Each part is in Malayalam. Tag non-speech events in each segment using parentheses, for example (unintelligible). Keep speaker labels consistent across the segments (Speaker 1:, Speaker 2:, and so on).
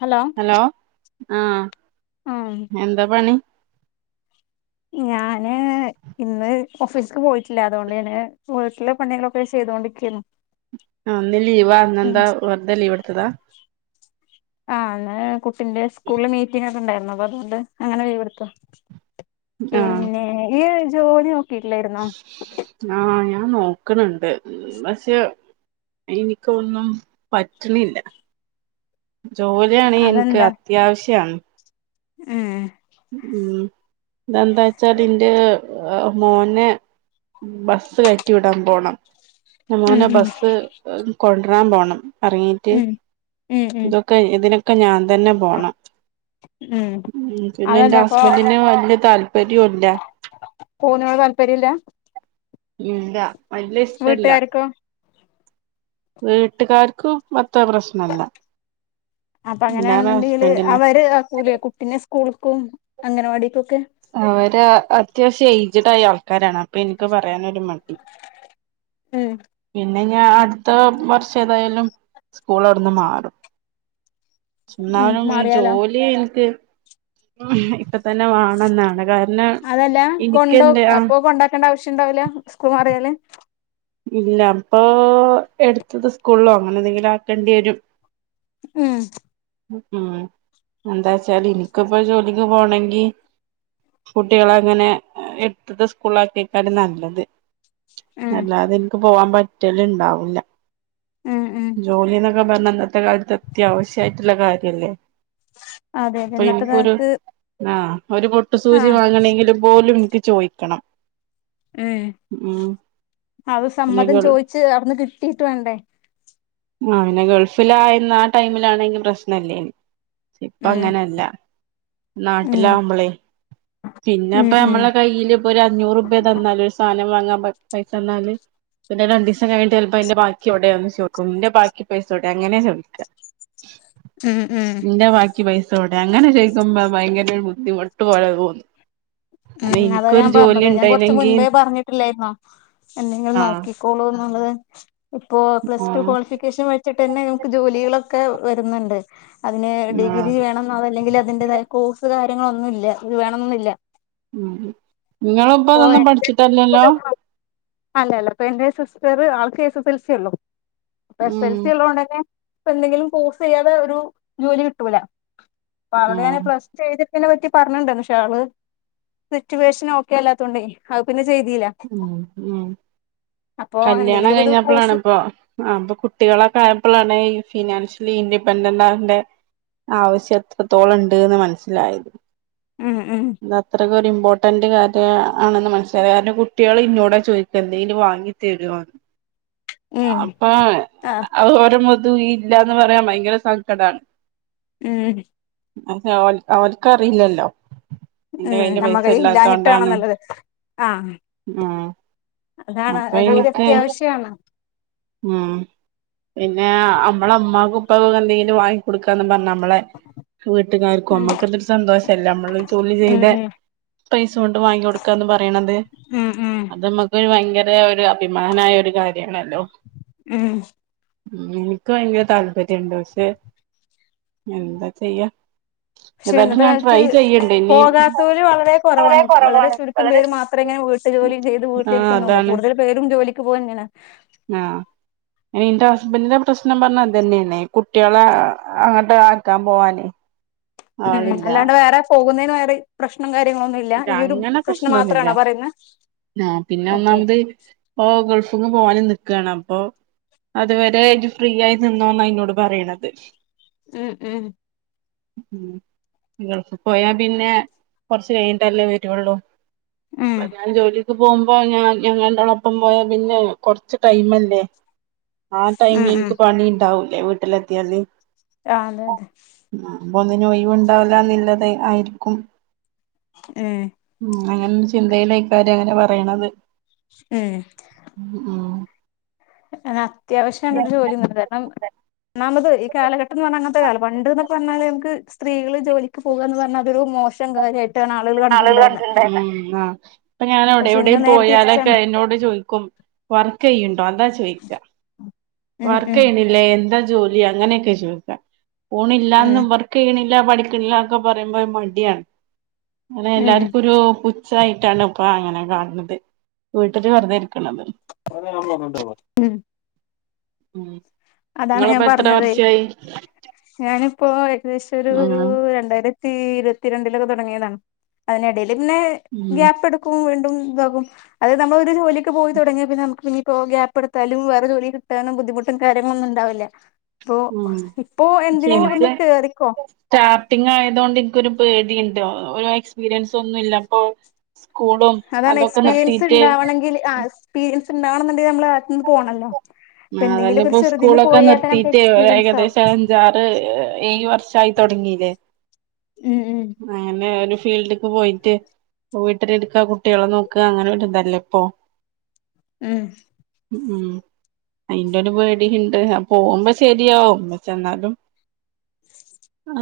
Speaker 1: ഹലോ
Speaker 2: ഹലോ ആഹ്
Speaker 1: ആഹ്
Speaker 2: എന്താ പണി?
Speaker 1: ഞാന് ഇന്ന് ഓഫീസിക്ക്‌ പോയിട്ടില്ല. അതോണ്ട് ഞാന് വീട്ടിലെ പണികളൊക്കെ ചെയ്തോണ്ടിക്കേനു
Speaker 2: അഹ് ഇന്ന് ലീവായിരുന്നു. എന്താ വെർതെ ലീവെടുത്തതാ?
Speaker 1: ആഹ്, ഇന്ന് കുട്ടിന്റെ സ്കൂളില് മീറ്റിംഗൊക്കെണ്ടായിരുന്നു. അപ്പൊ അതുകൊണ്ട് അങ്ങനെ ലീവെടുത്താ.
Speaker 2: ആഹ്
Speaker 1: പിന്നെ ഇയ് ജോലി നോക്കിട്ടില്ലായിരുന്നോ?
Speaker 2: ആഹ് ഞാൻ ന്നോക്ണ് ണ്ട് പക്ഷെ. ഇനിക്കൊന്നും പറ്റ്ണില്ല. ജോലിയാണേ എനിക്ക് അത്യാവശ്യാണ്
Speaker 1: ഏഹ്
Speaker 2: ഉം ഇതെന്താ വെച്ചാൽ ഇന്റെ മോനെ ബസ് കേറ്റി വിടാൻ പോണം.
Speaker 1: ഉം
Speaker 2: മോനെ ബസ്സ് കൊണ്ട്രരാൻ പോണം എറങ്ങീട്ട്
Speaker 1: ഉം ഉം ഉം
Speaker 2: ഇതൊക്കെ ഇതിനെ ക്കെ ഞാൻ തന്നെ പോണം.
Speaker 1: ഉം ഉം
Speaker 2: പിന്നെ
Speaker 1: അതല്ല
Speaker 2: എന്റെ
Speaker 1: അപ്പൊ
Speaker 2: ഹസ്ബൻഡിന് വെല്ല് താല്പര്യവോല്യാ
Speaker 1: പോകുന്നതിനോട് താല്പര്യല്ല
Speaker 2: ഇല്ല. വല്യാ ഇഷ്ടില്ല
Speaker 1: വീട്ടുകാർക്കോ
Speaker 2: വീട്ടുകാർക്കും മൊത്തം പ്രശ്നല്ല
Speaker 1: അപ്പ
Speaker 2: പിന്നാണ്
Speaker 1: അങ്ങനെയാണെന്നൊണ്ടെങ്കില്
Speaker 2: ഹസ്ബൻഡിന്
Speaker 1: അവെര് ആക്കൂലേ കുട്ടിനെ സ്കൂളുക്കും അംഗനവാടിക്കൊക്കെ
Speaker 2: അവെര് അത്യാവശ്യം എയ്ജെഡായ ആൾക്കാരാണ് അപ്പ എനിക്ക് പറയാനൊരു മടി (inaudible)
Speaker 1: ഉം
Speaker 2: പിന്നെ ഞാൻ അടുത്ത വർഷേതായാലും സ്കൂൾ അവെടുന്ന് മാറും ചുമ്മാ
Speaker 1: ഉം
Speaker 2: വെരുമ്പോ ഈ
Speaker 1: മാറിയാലോ
Speaker 2: ജോലിയെനിക്ക് ഇപ്പ തന്നെ വേണേന്നാണ് കാര
Speaker 1: അതല്ല. കൊണ്ടോ അപ്പൊ കൊണ്ടാക്കേണ്ട ആവശ്യവൊണ്ടാവില്ല സ്കൂള് മാറിയാല്
Speaker 2: ഇല്ല അപ്പൊ എടുത്തത് സ്കൂളോ അങ്ങനെ എന്തെങ്കിലും ആക്കേണ്ടി വെരും
Speaker 1: ഉം
Speaker 2: ഉം എന്താച്ചാല് എനിക്കിപ്പ ജോലിക്ക് പോകണെങ്കി കുട്ടികളെ ഇങ്ങനെ എടുത്തത് സ്കൂളിലാക്കിയേക്കാണ് നല്ലെത്
Speaker 1: ഉം
Speaker 2: അതെനിക്ക് പോകാൻ പറ്റലൊണ്ടാവില്ല.
Speaker 1: ഉം ഉം
Speaker 2: ജോലി ഇന്ന ത്തന്നെന്നാ ഇന്നത്തെ കാലത്ത് അത്യാവശ്യവായിറ്റുള്ള കാര്യാല്ലേ
Speaker 1: അതെ അതെ
Speaker 2: ഇപ്പ
Speaker 1: ഇന്നത്തെ
Speaker 2: എനിക്കൊരു
Speaker 1: കാലത്ത്
Speaker 2: ആ ഒരു മൊട്ടു സൂചി
Speaker 1: ആഹ്
Speaker 2: വാങ്ങണെങ്കിലും പോലും എക്ക് ചോയിക്കണം
Speaker 1: ഏഹ്
Speaker 2: ഉം
Speaker 1: അത്
Speaker 2: പിന്നെ
Speaker 1: സമ്മതം
Speaker 2: ഗൾ
Speaker 1: ചോയിച്ച് അവിടുന്ന് കിട്ടീട്ട് വേണ്ടേ
Speaker 2: ആ പിന്നെ ഗൾഫിൽ ആയിന്ന ആ ടൈമിലാണെങ്കിൽ പ്രശ്നമില്ലേന്ന് ഇപ്പ
Speaker 1: ഉം
Speaker 2: അങ്ങനെയല്ല
Speaker 1: ഉം
Speaker 2: നാട്ടിലാമ്പളേ പിന്നെ
Speaker 1: ഉം
Speaker 2: അപ്പ
Speaker 1: ഉം
Speaker 2: നമ്മളെ കയ്യില് ഇപ്പൊ ഒരു അഞ്ഞൂറ് റൂപ്യാ തന്നാലൊരു സാധനം വാങ്ങാൻ പ പയ് സന്നാല് പിന്നെ രണ്ട് ദേസം കഴിഞ്ഞിട്ട് ചെലപ്പോ അയിന്റെ ബാക്കിയെവെടെന്ന് ചോക്കും ഇന്റെ ബാക്കി പൈസ എവെടെ അങ്ങനേ ചോയ്ക
Speaker 1: ഉം ഉം
Speaker 2: ഇന്റെ ബാക്കി എനിക്കി പൈസോടെ അങ്ങനെ ചോക്കുമ്പ ഭയങ്കര ഒരു ബുദ്ധിമുട്ട് പോലെ തോന്നും അല്ല
Speaker 1: മ്മ് അതാ
Speaker 2: എനിക്കൊരു
Speaker 1: ഞാൻ
Speaker 2: ജോലി
Speaker 1: പറഞ്ഞത് ഞാൻ കുറച്ച്
Speaker 2: ഉണ്ടായിനെങ്കിൽ
Speaker 1: മുൻപേ പറഞ്ഞിട്ടിലെയിരുന്നോ എന്തെങ്കിലും
Speaker 2: ആഹ്
Speaker 1: നോക്കിക്കോളൂ എന്നുള്ളത് ഇപ്പോ പ്ലസ് ടു
Speaker 2: ഉം
Speaker 1: ക്വാളിഫി കേഷൻ വെച്ചിട്ടുതന്നെ നമക്ക് ജോലികളൊക്കെ വരുന്നുണ്ട് അതിന് ഡിഗ്രി
Speaker 2: ആഹ്
Speaker 1: വേണം അല്ലെങ്കിൽ അതിന്റേതായ കോഴ്സ് കാര്യങ്ങളൊന്നും ഇല്ല ഇത് വേണന്നോന്നുല്ലാ
Speaker 2: മ്മ് നിങ്ങൾ ഇപ്പ അതൊന്നും പഠിച്ചിട്ടല്ലല്ലോ
Speaker 1: ഇപ്പോ അല്ല അല്ല അപ്പൊ എന്റെ സിസ്റ്റർ ആൾക്ക് എസ് എസ് എൽ സി ഉള്ളു എസ്
Speaker 2: ഉം
Speaker 1: (inaudible) (unintelligible) എന്തെങ്കിലും കോഴ്സ് ചെയ്യാതെ ഒരു ജോലി കിട്ടൂല ഇപ്പവിടെ ആണെങ്കിൽ
Speaker 2: ആഹ്
Speaker 1: പ്ലസ്ടു ചെയ്തിരിക്കതിനെ പറ്റി പറഞ്ഞിണ്ട് പക്ഷേ ആള് സിറ്റുവേഷൻ ഒക്കെ അല്ലാത്തുണ്ടേ അത് പിന്നെ ചെയ്തില്ല
Speaker 2: മ്മ് മ്മ്
Speaker 1: അപ്പൊ
Speaker 2: കല്യാണം
Speaker 1: എന്തെങ്കിലും ഒരു കോഴ്സ്
Speaker 2: കഴിഞ്ഞപ്പളാണ്പ്പോ ആഹ് അപ്പൊ കുട്ടികളൊക്കെ ആയപ്പോളാണ് ഈ ഫിനാൻഷ്യലി ഇൻഡിപെൻഡന്റ് ആകടെ ആവശ്യം എത്രത്തോളം ഉണ്ട്ന്ന് മനസ്സിലായത്
Speaker 1: മ്മ് മ്മ്
Speaker 2: അത് അത്രക്ക് ഒരു ഇമ്പോർട്ടന്റ് കാര്യം ആണെന്ന് മനസ്സിലാ കുട്ടികൾ ഇന്നോട ചോദിക്ക എന്തെങ്കും വാങ്ങി തരോന്ന് ഞാൻ
Speaker 1: ഉം
Speaker 2: അപ്പൊ
Speaker 1: ആഹ്
Speaker 2: ആ ഒരുടെ മുഖത്തോകി ഇല്ലന്ന് പറയാൻ ഭയങ്കര സങ്കടണ്
Speaker 1: മ്മ്
Speaker 2: അതെ ഓൾ ഓൾക്ക് അവർക്കറിയില്ലല്ലോ നിന്റെ
Speaker 1: ഉം
Speaker 2: കയ്യില്
Speaker 1: നമ്മ
Speaker 2: പൈസ
Speaker 1: കൈ
Speaker 2: ഇല്ലാ
Speaker 1: ഇല്ലാഞ്ഞിട്ടാണ്
Speaker 2: തോണ്ടാണ്
Speaker 1: നല്ലത് ആഹ്
Speaker 2: ആഹ്
Speaker 1: അതാണ്
Speaker 2: അപ്പോ
Speaker 1: ജോലി
Speaker 2: എനിക്ക്
Speaker 1: അത്യാവശ്യാണ്
Speaker 2: മ്മ് പിന്നെ അമ്മളെ ഉമ്മാക്ക് ഉപ്പൊക്കെ എന്തെങ്കിലും വാങ്ങി കൊടുക്കാന്ന് പറഞ്ഞ നമ്മളെ വീട്ടുകാർക്കും
Speaker 1: ഉം
Speaker 2: അമ്മക്ക് ഒരു സന്തോഷല്ല അമ്മള് ജോലി
Speaker 1: ഉം
Speaker 2: ചെയ്തെ
Speaker 1: ഉം
Speaker 2: പൈസക്കൊണ്ട് വാങ്ങി കൊടുക്കാന്ന് പറയണത്
Speaker 1: ഉം ഉം
Speaker 2: അത് അമ്മക്കൊരു ഭയങ്കര ഒരു അഭിമാനയ ഒരു കാര്യണല്ലോ
Speaker 1: ഉം
Speaker 2: മ്മ് എനിക്ക് ഭയങ്കര താൽപര്യോണ്ട് പഷേ എന്താ ചെയ്യാ (inaudible)
Speaker 1: പഷേ
Speaker 2: ഞാൻ
Speaker 1: ഇന്നത്തെക്കാലത്ത്
Speaker 2: ട്രൈ ചെയ്യണ്ട് ഇനി
Speaker 1: പോകാത്തവര് വളരെ കൊറവാണ് വളരെ
Speaker 2: കുറവാണ്
Speaker 1: ചുരുക്കം
Speaker 2: വളരെ
Speaker 1: പേര് മാ ത്ര ഇങ്ങനെ വീട്ട് ജോലിയും ചെയ്ത്
Speaker 2: ആഹ്
Speaker 1: വീട്ടിലിരിക്കുന്നുള്ളൂ
Speaker 2: അതാണ്
Speaker 1: കുടുതൽ പേരും ജോലിക്ക് പോവ ഇങ്ങനെ
Speaker 2: ആഹ് എന്റെ ഹസ്ബൻറ്റിന്റെ പ്രശ്നം പറഞ്ഞ അതന്നെണെ കുട്ടികളെ അങ്ങട്ട് ആക്കാൻ പോവാനെ
Speaker 1: മ്മ് അല്ലാണ്ട് വേറെ പോകുന്നേന് വേറെ പ്രശ്ണം കാര്യങ്ങളൊന്നുവില്ല
Speaker 2: ഇല്ല
Speaker 1: ഈ ഒരു
Speaker 2: അങ്ങനെ
Speaker 1: പ്രശ്നം
Speaker 2: പ്രശ്നൊന്നുമില്ല
Speaker 1: മാത്രണോ പറയുന്നെ ഓക്കെ
Speaker 2: ഓഹ് ഗൾഫിന്ന് പോവാനും നിക്കണ് അപ്പോ അതുവരെ ഇജ് ഫ്രീ ആയി നിന്നോന്ന ഇന്നോട് പറയണത്
Speaker 1: മ്മ് മ്മ്
Speaker 2: മ്മ് ഗൾഫി പോയാ പിന്നെ (unintelligible) ണ്ടല്ലേ വരുള്ളൂ
Speaker 1: ഉം
Speaker 2: അതാ ജോലി ക്ക് പോമ്പോ ഞാൻ ഞങ്ങനോടൊപ്പം പോയാ പിന്നെ കൊറച്ച് ടൈം ഇല്ലേ ആഹ്
Speaker 1: ഉം
Speaker 2: ടൈമില്
Speaker 1: ഉം
Speaker 2: എനിക്ക് പണി ഇണ്ടാവൂലേ വീട്ടിലെത്തിയാല്
Speaker 1: ആഹ് അതെ അതെ
Speaker 2: അപ്പോ ഒന്നിനു ഒയിവ് ഇണ്ടാവില്ലന്നില്ലത് ആരിക്കും
Speaker 1: ഏഹ്
Speaker 2: മ്മ് അങ്ങനെ ചിന്തയിലായിക്കാര് അങ്ങനെ പറയണത്
Speaker 1: ഉം
Speaker 2: ഉം ഉം
Speaker 1: ഏഹ് അത്യാവശ്യം (unintelligible) ഒരു ജോലിന്നത് കാരണം ഒന്നാമത് ഈ കാലഘട്ടം എന്ന് പറഞ്ഞാ അങ്ങത്തെരു (unintelligible) പറഞ്ഞാല് നമക്ക് സ്ത്രീകള് ജോലിക്ക് പോകുക എന്ന് പറഞ്ഞാ അത് ഒരു മോശം കാര്യയ
Speaker 2: ആളുകള് കണ്ടിരുന്നെന്ന് ഇപ്പോ ഞാൻ എവെടെ
Speaker 1: പക്ഷെ ഇന്ന്
Speaker 2: എവെടെയും
Speaker 1: നേരെ
Speaker 2: പോയാലക്കെ
Speaker 1: തിരിച്ചാണ്
Speaker 2: എന്നോട് ചോയ്ക്കും വർക്കെയ്ണ്ടോ അതാ ചോയ്ക്ക
Speaker 1: ഉം ഉം
Speaker 2: വർക്കെയ്ണി ല്ലേ എന്താ ജോലി അങ്ങനെക്കെയാ ചോയ്ക്ക
Speaker 1: ഉം
Speaker 2: പോണില്ലാന്ന് വ ക്കെണില്ല, പഠിക്കണില്ലാന്നൊക്കെ പറയുമ്പോ മടിയണ് അങ്ങനെ
Speaker 1: ഉം
Speaker 2: എല്ലാർക്കൊരു പു ഛായിട്ടാണ് ഇപ്പോ അങ്ങനെ കാണണത് വീട്ടില് വെർതെ ഇരിക്കണത്.
Speaker 1: ഉം
Speaker 2: ഉം
Speaker 1: അതാണ് ഞാൻ
Speaker 2: ഇങ്ങളിപ്പോ എത്ര
Speaker 1: പറഞ്ഞതേ
Speaker 2: വർഷായി?
Speaker 1: ഞാനിപ്പോ ഏകദേശം ഒരു
Speaker 2: ഉം
Speaker 1: രണ്ടായിര ത്തി ഇരുവത്തിരണ്ടിലൊക്കെ തൊടങ്ങിയതാണ്. അതിനിടേല് പിന്നെ
Speaker 2: ഉം
Speaker 1: ഗ്യാപ്പ് എടു ക്കു വീണ്ടും ഇതാകും അത് നമ്മള് ഒരു ജോലിക്ക് പോയി തൊടങ്ങിയാ പിന്നെ നമ്മുക്ക് പിന്നിപ്പോ ഗ്യാപ്പെടുത്താലും വേറെ ജോലി കിട്ടാനും ബുദ്ധിമുട്ടൊക്കെ അങ്ങനൊന്നു ഒണ്ടാവില്ല. ഇപ്പോ
Speaker 2: ഉം
Speaker 1: ഇപ്പോ എന്തിനേലും ഒന്ന്
Speaker 2: പക്ഷെ എനിക്ക്
Speaker 1: കേറിക്കോ.
Speaker 2: സ്റ്റാർട്ടിങ് ആയതുകൊണ്ട് എനിക്കൊരു പേടിയ്ണ്ട്. ഒര് എക്സ്പീരിയൻസൊന്നുല്ല അപ്പോ സ്കൂളും അതൊക്കെ നിർത്തീറ്റ്
Speaker 1: ങ്കില് ആസ് പീരിയൻസ് ഉണ്ടാവണോന്നെണ്ടെല് നമ്മള് (unintelligible) പോണല്ലോ. ഇപ്പൊ
Speaker 2: ആഹ്
Speaker 1: എന്തെങ്കിലും ഒരു
Speaker 2: അതല്ലപ്പോ
Speaker 1: ചെറുതിന്
Speaker 2: ഉസ്കൂളെക്കെ
Speaker 1: പോയാ തന്നെ നമുക്ക്
Speaker 2: നിർത്തിട്ട്
Speaker 1: എക്സ്പീരിയൻസ് ആവും
Speaker 2: ഏകദേശം അഞ്ചാറ്, ഏഴ് വർഷായി തൊടങ്ങീല്ലേ.
Speaker 1: ഉം ഉം
Speaker 2: അങ്ങനെ ഒരു ഫീൽഡിക്ക് പോയിറ്റ്. വീട്ടിലെടുക്കുക, കുട്ടികളെ നോക്കുക, അങ്ങനെയൊരിതല്ലേ ഇപ്പൊ?
Speaker 1: ഉം
Speaker 2: ഉം ഉം അയിന്റ ഒരു പേടിയുണ്ട്. ആ പോമ്പോ ശരിയാവും. പക്ഷെ എന്നാലും.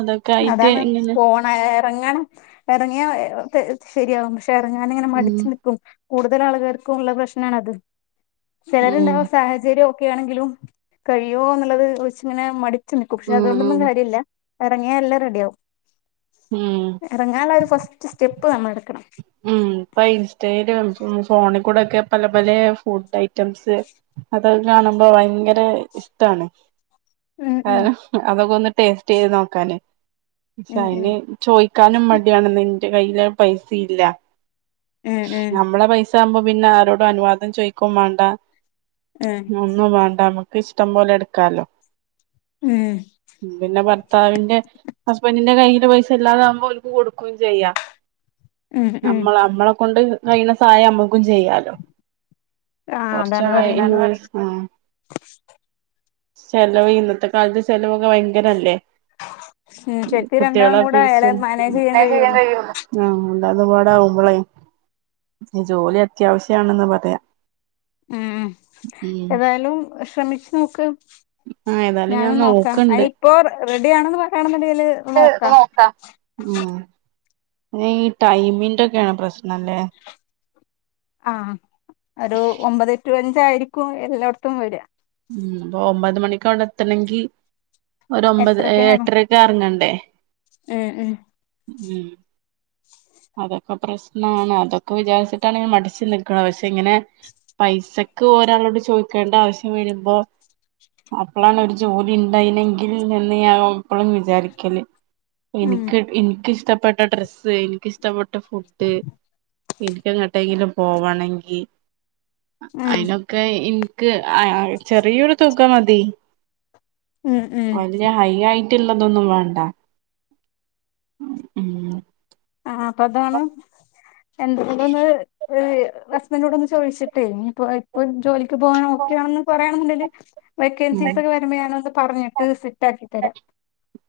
Speaker 2: അതെ ക്കായിറ്റ് എങ്ങനെ?
Speaker 1: ആ എറങ്ങണം. എറങ്ങിയാ ശരിയാകും. പക്ഷെ എറങ്ങാനിങ്ങനെ
Speaker 2: ഉം
Speaker 1: മടിച്ചു നിക്കും. കൂടുതൽ ആളുകാർക്കു ഉള്ളാെരു പ്രശ്നണത്.
Speaker 2: ഉം
Speaker 1: ചെലരുണ്ടാവും സാഹചരോം. ഒക്കയാണെങ്കിലും കഴിയോ എന്നുള്ളത് വച്ചിങ്ങനെ മടിച്ചു നിക്കും. പക്ഷെ
Speaker 2: ഉം
Speaker 1: അതുകൊണ്ടൊന്നും
Speaker 2: ഉം
Speaker 1: കാര്യല്ല. ഇറങ്ങിയാൽ എല്ലാം റെഡിയാവും.
Speaker 2: ഉം
Speaker 1: ഇറങ്ങാനൊള്ളൊരു ഫസ്റ്റ് സ്റ്റെപ്പ് നമ്മെളെടുക്കണം.
Speaker 2: ഉം ഇപ്പൊ ഇൻസ്റ്റയിലും ഫോണിൽ കൂടെക്കെ പല പല ഫുഡ് ഐ റ്റംസ്. അതൊക്കെ കാണുമ്പോ ഭയങ്കര ഇഷ്ടാണ്.
Speaker 1: ഉം ഉം
Speaker 2: കാരം അതൊക്കെ ഒന്ന് ടേസ്റ്റ് ചെയ്ത് നോക്കാന്. പക്ഷെ
Speaker 1: ഉം
Speaker 2: അതിന് ചോയിക്കാനും മടിയാണ് മി എന്റെ കയ്യിലാ ങ്കിപൈസ ഇല്ല.
Speaker 1: ഉം ഉം
Speaker 2: നമ്മളെ പൈസറ്റ് അതാവുമ്പോ പിന്നെ ആരോടും അനുവാദം ചോയിക്കും വേണ്ടാ.
Speaker 1: ഉം
Speaker 2: ഒന്നും വേണ്ടാ നമ്മക്ക്. ഇഷ്ടം പോലെ എടുക്കാലോ.
Speaker 1: ഉം
Speaker 2: പിന്നെ ഭർത്താവിന്റെ, ഹസ്ബൻഡിന്റെ കയ്യില് പൈസയില്ലാതാമ്പോ ഓല്ക്ക് കൊടുക്കും ചെയ്യാ
Speaker 1: ഉം ഉം ഉം
Speaker 2: നമ്മെള് നമ്മെളെ കൊണ്ട് കഴിയണ സഹായം നമ്മെക്കും ചെയ്യാലോ.
Speaker 1: ആഹ് അതാണ്
Speaker 2: കൊറെച്ചെക്കായി
Speaker 1: പറയുന്നത്
Speaker 2: നമ്മെ (unintelligible) ളെ സ്നാ. ചെലവേ. ഇന്നത്തെ കാലത്ത് ചെലവ് ഒക്കെ ഭയങ്ക അങ്ങനല്ലേ.
Speaker 1: ഉം ശരിക്കും രണ്ടാളും
Speaker 2: കുട്ടികളെ
Speaker 1: കൂടെ ആയാലേ
Speaker 2: ഫീസും
Speaker 1: മാനേജ് ചെയ്യാൻ കഴിയുള്ളൂ
Speaker 2: ആഹ് അല്ലാത് പാടാമ്പളെ ജോലി അത്യാവശ്യാണെന്ന് പറയാ.
Speaker 1: ഉം
Speaker 2: ഉം
Speaker 1: ഏതായാലും ശ്രമിച്ച് നോക്ക്.
Speaker 2: ആഹ് ഏതായാലും ഞാൻ
Speaker 1: ഞാനും നോക്കാം.
Speaker 2: നോക്ക്ണ്ട്
Speaker 1: അയിനിപ്പോ റെഡിയാണെന്ന് പറയണൊണ്ടെങ്കില്.
Speaker 2: മെക്ക് നോക്കാം. ന്നെ ഈ ടൈമിന്റെക്കെയാണ് പ്രശ്നല്ലേ?
Speaker 1: ആഹ് ഒരു ഒമ്പതേ ടു അഞ്ച് ആയിരിക്കും എല്ലായിടത്തും വര്ക.
Speaker 2: ഉം അപ്പൊ ഒമ്പത് മണിക്ക് അവെടെ എത്തണമെങ്കി ഒര് ഒമ്പത്
Speaker 1: എട്ടരക്കങ്ങാണ്
Speaker 2: എട്ടരക്കെ ഇറങ്ങണ്ടേ?
Speaker 1: ഉം ഉം
Speaker 2: ഉം അതൊക്കെ പ്രശ്നാണ്. അതൊക്കെ വിചാരിച്ചിട്ടാണ് ഞാ മടിച്ചു നിക്കണേ പക്ഷെ ഇങ്ങനെ. പൈസക്ക് ഒരാളോട് ചോദിക്കേണ്ട ആവശ്യം വരുമ്പോ അപ്പളാണ് ഒരു ജോലി ഉണ്ടായിനെങ്കിൽ എന്ന് ഞാൻ എപ്പളും വിചാരിക്കല്
Speaker 1: ഉം
Speaker 2: എനിക്ക് എനിക്കിഷ്ടപ്പെട്ട ഡ്രസ്സ് എനിക്കിഷ്ടപ്പെട്ട ഫുഡ് എനിക്കങ്ങട്ടെങ്കിലും പോവാണെങ്കിൽ
Speaker 1: ഉം
Speaker 2: അയി എനിക്ക് ആ ചെറിയൊരു തുക മതി
Speaker 1: ഉം ഉം ഉം
Speaker 2: വല്യ ഹൈ ആയിട്ടള്ളതൊന്നും വേണ്ട ഉം
Speaker 1: ആ അപ്പൊ അതാണ് എന്തുകൊണ്ടന്ന് നോട് ഒന്ന് ചോദിച്ചിട്ടേ ഇനി ഇപ്പ ഇപ്പൊ ജോലിക്ക് പോകാനോ ഓക്കൊണെന്ന് പറയയാണെന്നണ്ടെങ്കില്
Speaker 2: ഉം
Speaker 1: വേക്കൻസീസൊക്കെ വരുമ്പഴ് ഞാനൊന്ന് പറഞ്ഞട്ട് സെറ്റാക്കി തരാം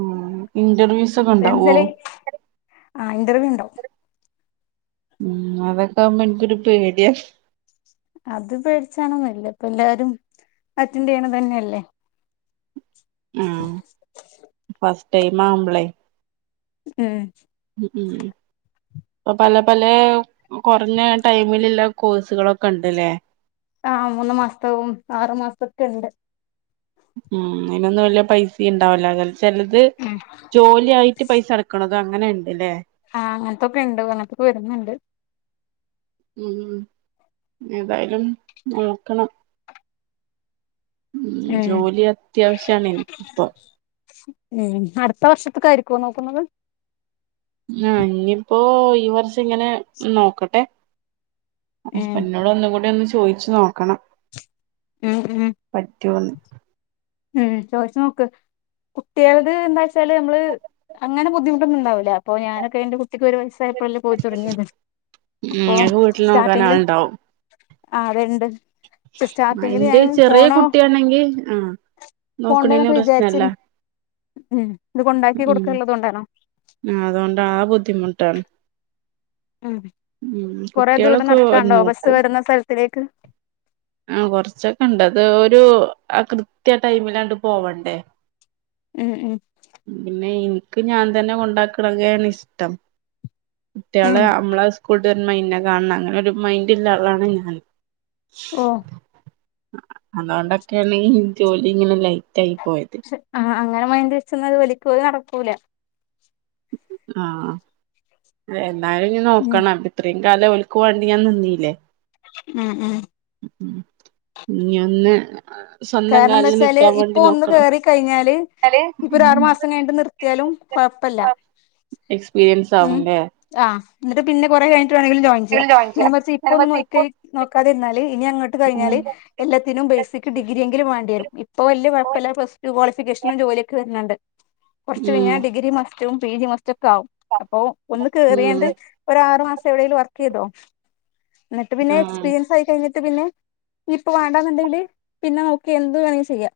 Speaker 2: ഉം ഇന്റർവ്യൂസ് ഒക്കെ ഉണ്ടാവോ
Speaker 1: പെൻസലി ആ ഇന്റർവ്യൂ ണ്ടാവും
Speaker 2: ഉം അവരതാകുമ്പോ എനിക്കൊരു പേടിയ
Speaker 1: അത് പേടിച്ചാണൊന്നല്ല ഇപ്പ എല്ലാരും അറ്റൻഡയ്യണ തന്നെല്ലേ
Speaker 2: ഉം ഫസ്റ്റ് ടൈമാവുമ്പളെ
Speaker 1: ഉം
Speaker 2: ഉം ഉം ഇപ്പ പലെ പലെകുറഞ്ഞ ടൈമിലുള്ള കോഴ്സുകളൊക്കെ ഉണ്ട്ല്ലേ
Speaker 1: ആ് മൂന്ന് മാസത്തവും ആറു മാസതക്ക് ഉണ്ട്
Speaker 2: ഉം അതിനൊന്നും വല്ല പൈസ ഉണ്ടാവില്ല ചിലത്
Speaker 1: ഉം
Speaker 2: ജോലിയായിട്ട് പൈസ അടക്കണം അങ്ങനെണ്ട്ലേ
Speaker 1: ആഹ് അങ്ങനത്തൊക്കെ ഉണ്ട് അങ്ങനത്തൊക്കെ വരുന്നുണ്ട്.
Speaker 2: ഉ ഏതായാലും നോക്കണം. ഉ
Speaker 1: ഉം
Speaker 2: ജോലി അത്യാവശ്യണ ഇപ്പൊ.
Speaker 1: ഉം അടുത്ത വർഷത്തക്കായിരിക്കുവോ നോക്കുന്നത്.
Speaker 2: ആഹ ഇനിയിപ്പോൊ ഈ വർഷാ ഇങ്ങനെ നോക്കട്ടെ
Speaker 1: ഉം
Speaker 2: ഹസ്ബൻറിനോട് ഒന്ന കൂടി ഒന്ന് ചോയിിച്ചു നോക്കണം
Speaker 1: ഉം ഉം
Speaker 2: പറ്റൊന്ന്.
Speaker 1: ഉം ചോദിച്ച നോക്ക് കുട്ടികളത് എന്താ വച്ചാല് നമ്മള് അങ്ങന ബുദ്ധിമുട്ടൊന്നുണ്ടാവില്ല അപ്പോ ഞാനൊക്കെന്റെ കുട്ടക്ക് ഒരു വയസ്സ് സപ്പുില് പോയി തുടങ്ങിയത്
Speaker 2: ഉം
Speaker 1: അപ്പൊ
Speaker 2: ങ്ങക്ക് വീട്ടിൽ നോക്കാൻ
Speaker 1: സ്റ്റാർട്ടിങ്ങില്
Speaker 2: ആളുണ്ടാവും
Speaker 1: ആ രണ്ട് സിസ്റ്റ പിന്നീട്
Speaker 2: അയിന്റെ
Speaker 1: ഞൻ
Speaker 2: ചെറിയ
Speaker 1: പോണോ
Speaker 2: കുട്ടിയാണെങ്കി ആ നോക്കണേന്
Speaker 1: പോണ്ടെന്നൊക്കെ
Speaker 2: പ്രശ്നല്ല
Speaker 1: വിചാരിച്ചിരുന്നു. ഉം ഇത് കൊണ്ടാക്കി കൊടുക്കള്ളത്ുക കൊണ്ടാണോ.
Speaker 2: അതുകൊണ്ട ആ ബുദ്ധിമുട്ടാണ്.
Speaker 1: ഉം
Speaker 2: ഉം
Speaker 1: കൊറെേ ദൂരം
Speaker 2: കുട്ടികളൊക്കെ
Speaker 1: നടക്കാണ്ടോ ബസ്സ്
Speaker 2: നോക്കും
Speaker 1: വരുന്ന സ്ഥലത്തിലേക്ക്.
Speaker 2: ആ കൊറച്ചൊക്കെ ഉണ്ട് അത് ഒരു കൃത്യ ടൈമിലാണ്ട് പോവണ്ടേ.
Speaker 1: ഉം ഉം
Speaker 2: പിന്നെ എനിക്ക് ഞാൻ തന്നെ കൊണ്ടാക്കണങ്കെയാണ് ഇഷ്ടം.
Speaker 1: ഉം
Speaker 2: കുട്ടികള് നമ്മളെ സ്കൂൾ മന്നെ കാണണം അങ്ങനെ ഒരു മൈൻഡള്ള ആളാണ് ഞാൻ.
Speaker 1: ഓഹ്
Speaker 2: അതുകൊണ്ടൊക്കെയാണ് ജോലി ഇങ്ങനെ ലൈറ്റ് ആയി പോയത്.
Speaker 1: ആഹ് അങ്ങനെ മയന് വച്ചും അത് വലിക്ക അല നടക്കൂല്ല.
Speaker 2: ആഹ എന്നാലും ഇ
Speaker 1: ഉം
Speaker 2: നോക്കണം. ഇത്രയും കാലം ഓലക്കുവേണ്ടി ഞാൻ നിന്ദില്ലേ.
Speaker 1: ഉം ഉം
Speaker 2: ഇനി ഒന്ന് സ്വന്തം
Speaker 1: കാരണം എന്താ
Speaker 2: കാലിൽ
Speaker 1: വച്ചാല്
Speaker 2: നിക്കാൻ
Speaker 1: ഇപ്പൊ
Speaker 2: വേണ്ടി
Speaker 1: ഒന്ന്
Speaker 2: നോക്കണം
Speaker 1: കേറി കഴിഞ്ഞാല്
Speaker 2: ന്നാല്
Speaker 1: ഇപ്പൊ ഒരു ആറുമാസം കഴിഞ്ഞട്ട് നി എത്തിയാലും കൊഴപ്പല്ല
Speaker 2: എക്സ്പീരിയൻസ്
Speaker 1: ഉം.
Speaker 2: ആവുംല്ലേ
Speaker 1: ആ എന്നിട്ട് പിന്നെ കുറേ കഴിഞ്ഞിട്ട് വീണെങ്കിലും ജോ. ജ്യാ
Speaker 2: ഇതില് ജോയിൻ
Speaker 1: നേരെ മറിച്ച് ഇപ്പൊ ഒന്നും
Speaker 2: ചെയ്യാ
Speaker 1: നോക്കി നോക്കാതിരുന്നാല് ഇനി അങ്ങോട്ട് കഴിഞ്ഞാല്.
Speaker 2: ഉം
Speaker 1: എല്ലാത്തിനും ബേസിക് ഡിഗ്രിയെങ്കിലും വേണ്ടിവെരും. ഇപ്പ വെല്യാ കൊഴപ്പമില്ല. Plus two ക്വളിഫിക്കേഷനിൽ ജോലിക്കെ വെരണൊണ്ട്. കൊറെച്ച്
Speaker 2: ഉം
Speaker 1: കഴിഞ്ഞാൽ ഡിഗ്രി മസ്റ്റും പി ജി മസ്റ്റൊക്കെ ആകും. അപ്പൊ ഒന്ന്
Speaker 2: ഉം
Speaker 1: കേറിയോണ്ട്. ഒരാറു മാസം എവിടെലും വർക്ക് ചെയ്തോ. എന്നിട്ട് പിന്നെ
Speaker 2: ആഹ്
Speaker 1: എക്സ്പീരിയൻസ് ആയി കഴിഞ്ഞിട്ട് പിന്നെ. ഇപ്പൊ വേണ്ടാന്നുണ്ടെങ്കില് പിന്നെ നോക്കി എന്ത് വേണേലും ചെയ്യാം.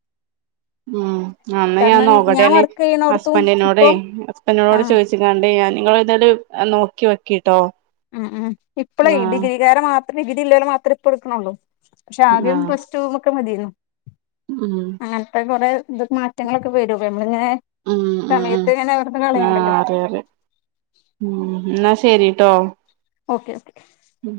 Speaker 2: ഉം അന്ന് ഞാൻ
Speaker 1: കാരണം
Speaker 2: നോക്കട്ടെന്നെ.
Speaker 1: വർക്ക് ചെയ്യണോടത്തും
Speaker 2: ഹസ്ബൻഡിനോടേ
Speaker 1: ഇപ്പൊ
Speaker 2: ഹസ്ബൻഡിനോട്
Speaker 1: ആഹ്
Speaker 2: ചോയ്ച്ച് ച്ച് കണ്ട് കഴിഞ്ഞാ നിങ്ങെള് ഇന്നോട് നോക്കി വെക്ക്ട്ടോ.
Speaker 1: ഉം ഉം ഇപ്പളേ ഡിഗ്രീകാരെ മാത്രം. ഡിഗ്രി ഇല്ലേല മാത്രേയിപ്പ എടുക്കണള്ളൂ. പക്ഷെ ആദ്യം
Speaker 2: ആഹ്
Speaker 1: പ്ലസ് ടു മെക്കെ മതീന്നു.
Speaker 2: ഉം
Speaker 1: അങ്ങനത്തെ കൊറെ ഇത് മാറ്റങ്ങളൊക്കെ വെരും. നമ്മളിങ്ങനെ
Speaker 2: ഉം ഉം ഉം
Speaker 1: സമയത്ത് ഇങ്ങനെ വെർതെ കളയേണ്ടല്ലോ.
Speaker 2: ഉ എന്നാ ശരിട്ടോ.
Speaker 1: ഓക്കേ ഓക്കെ
Speaker 2: ഉം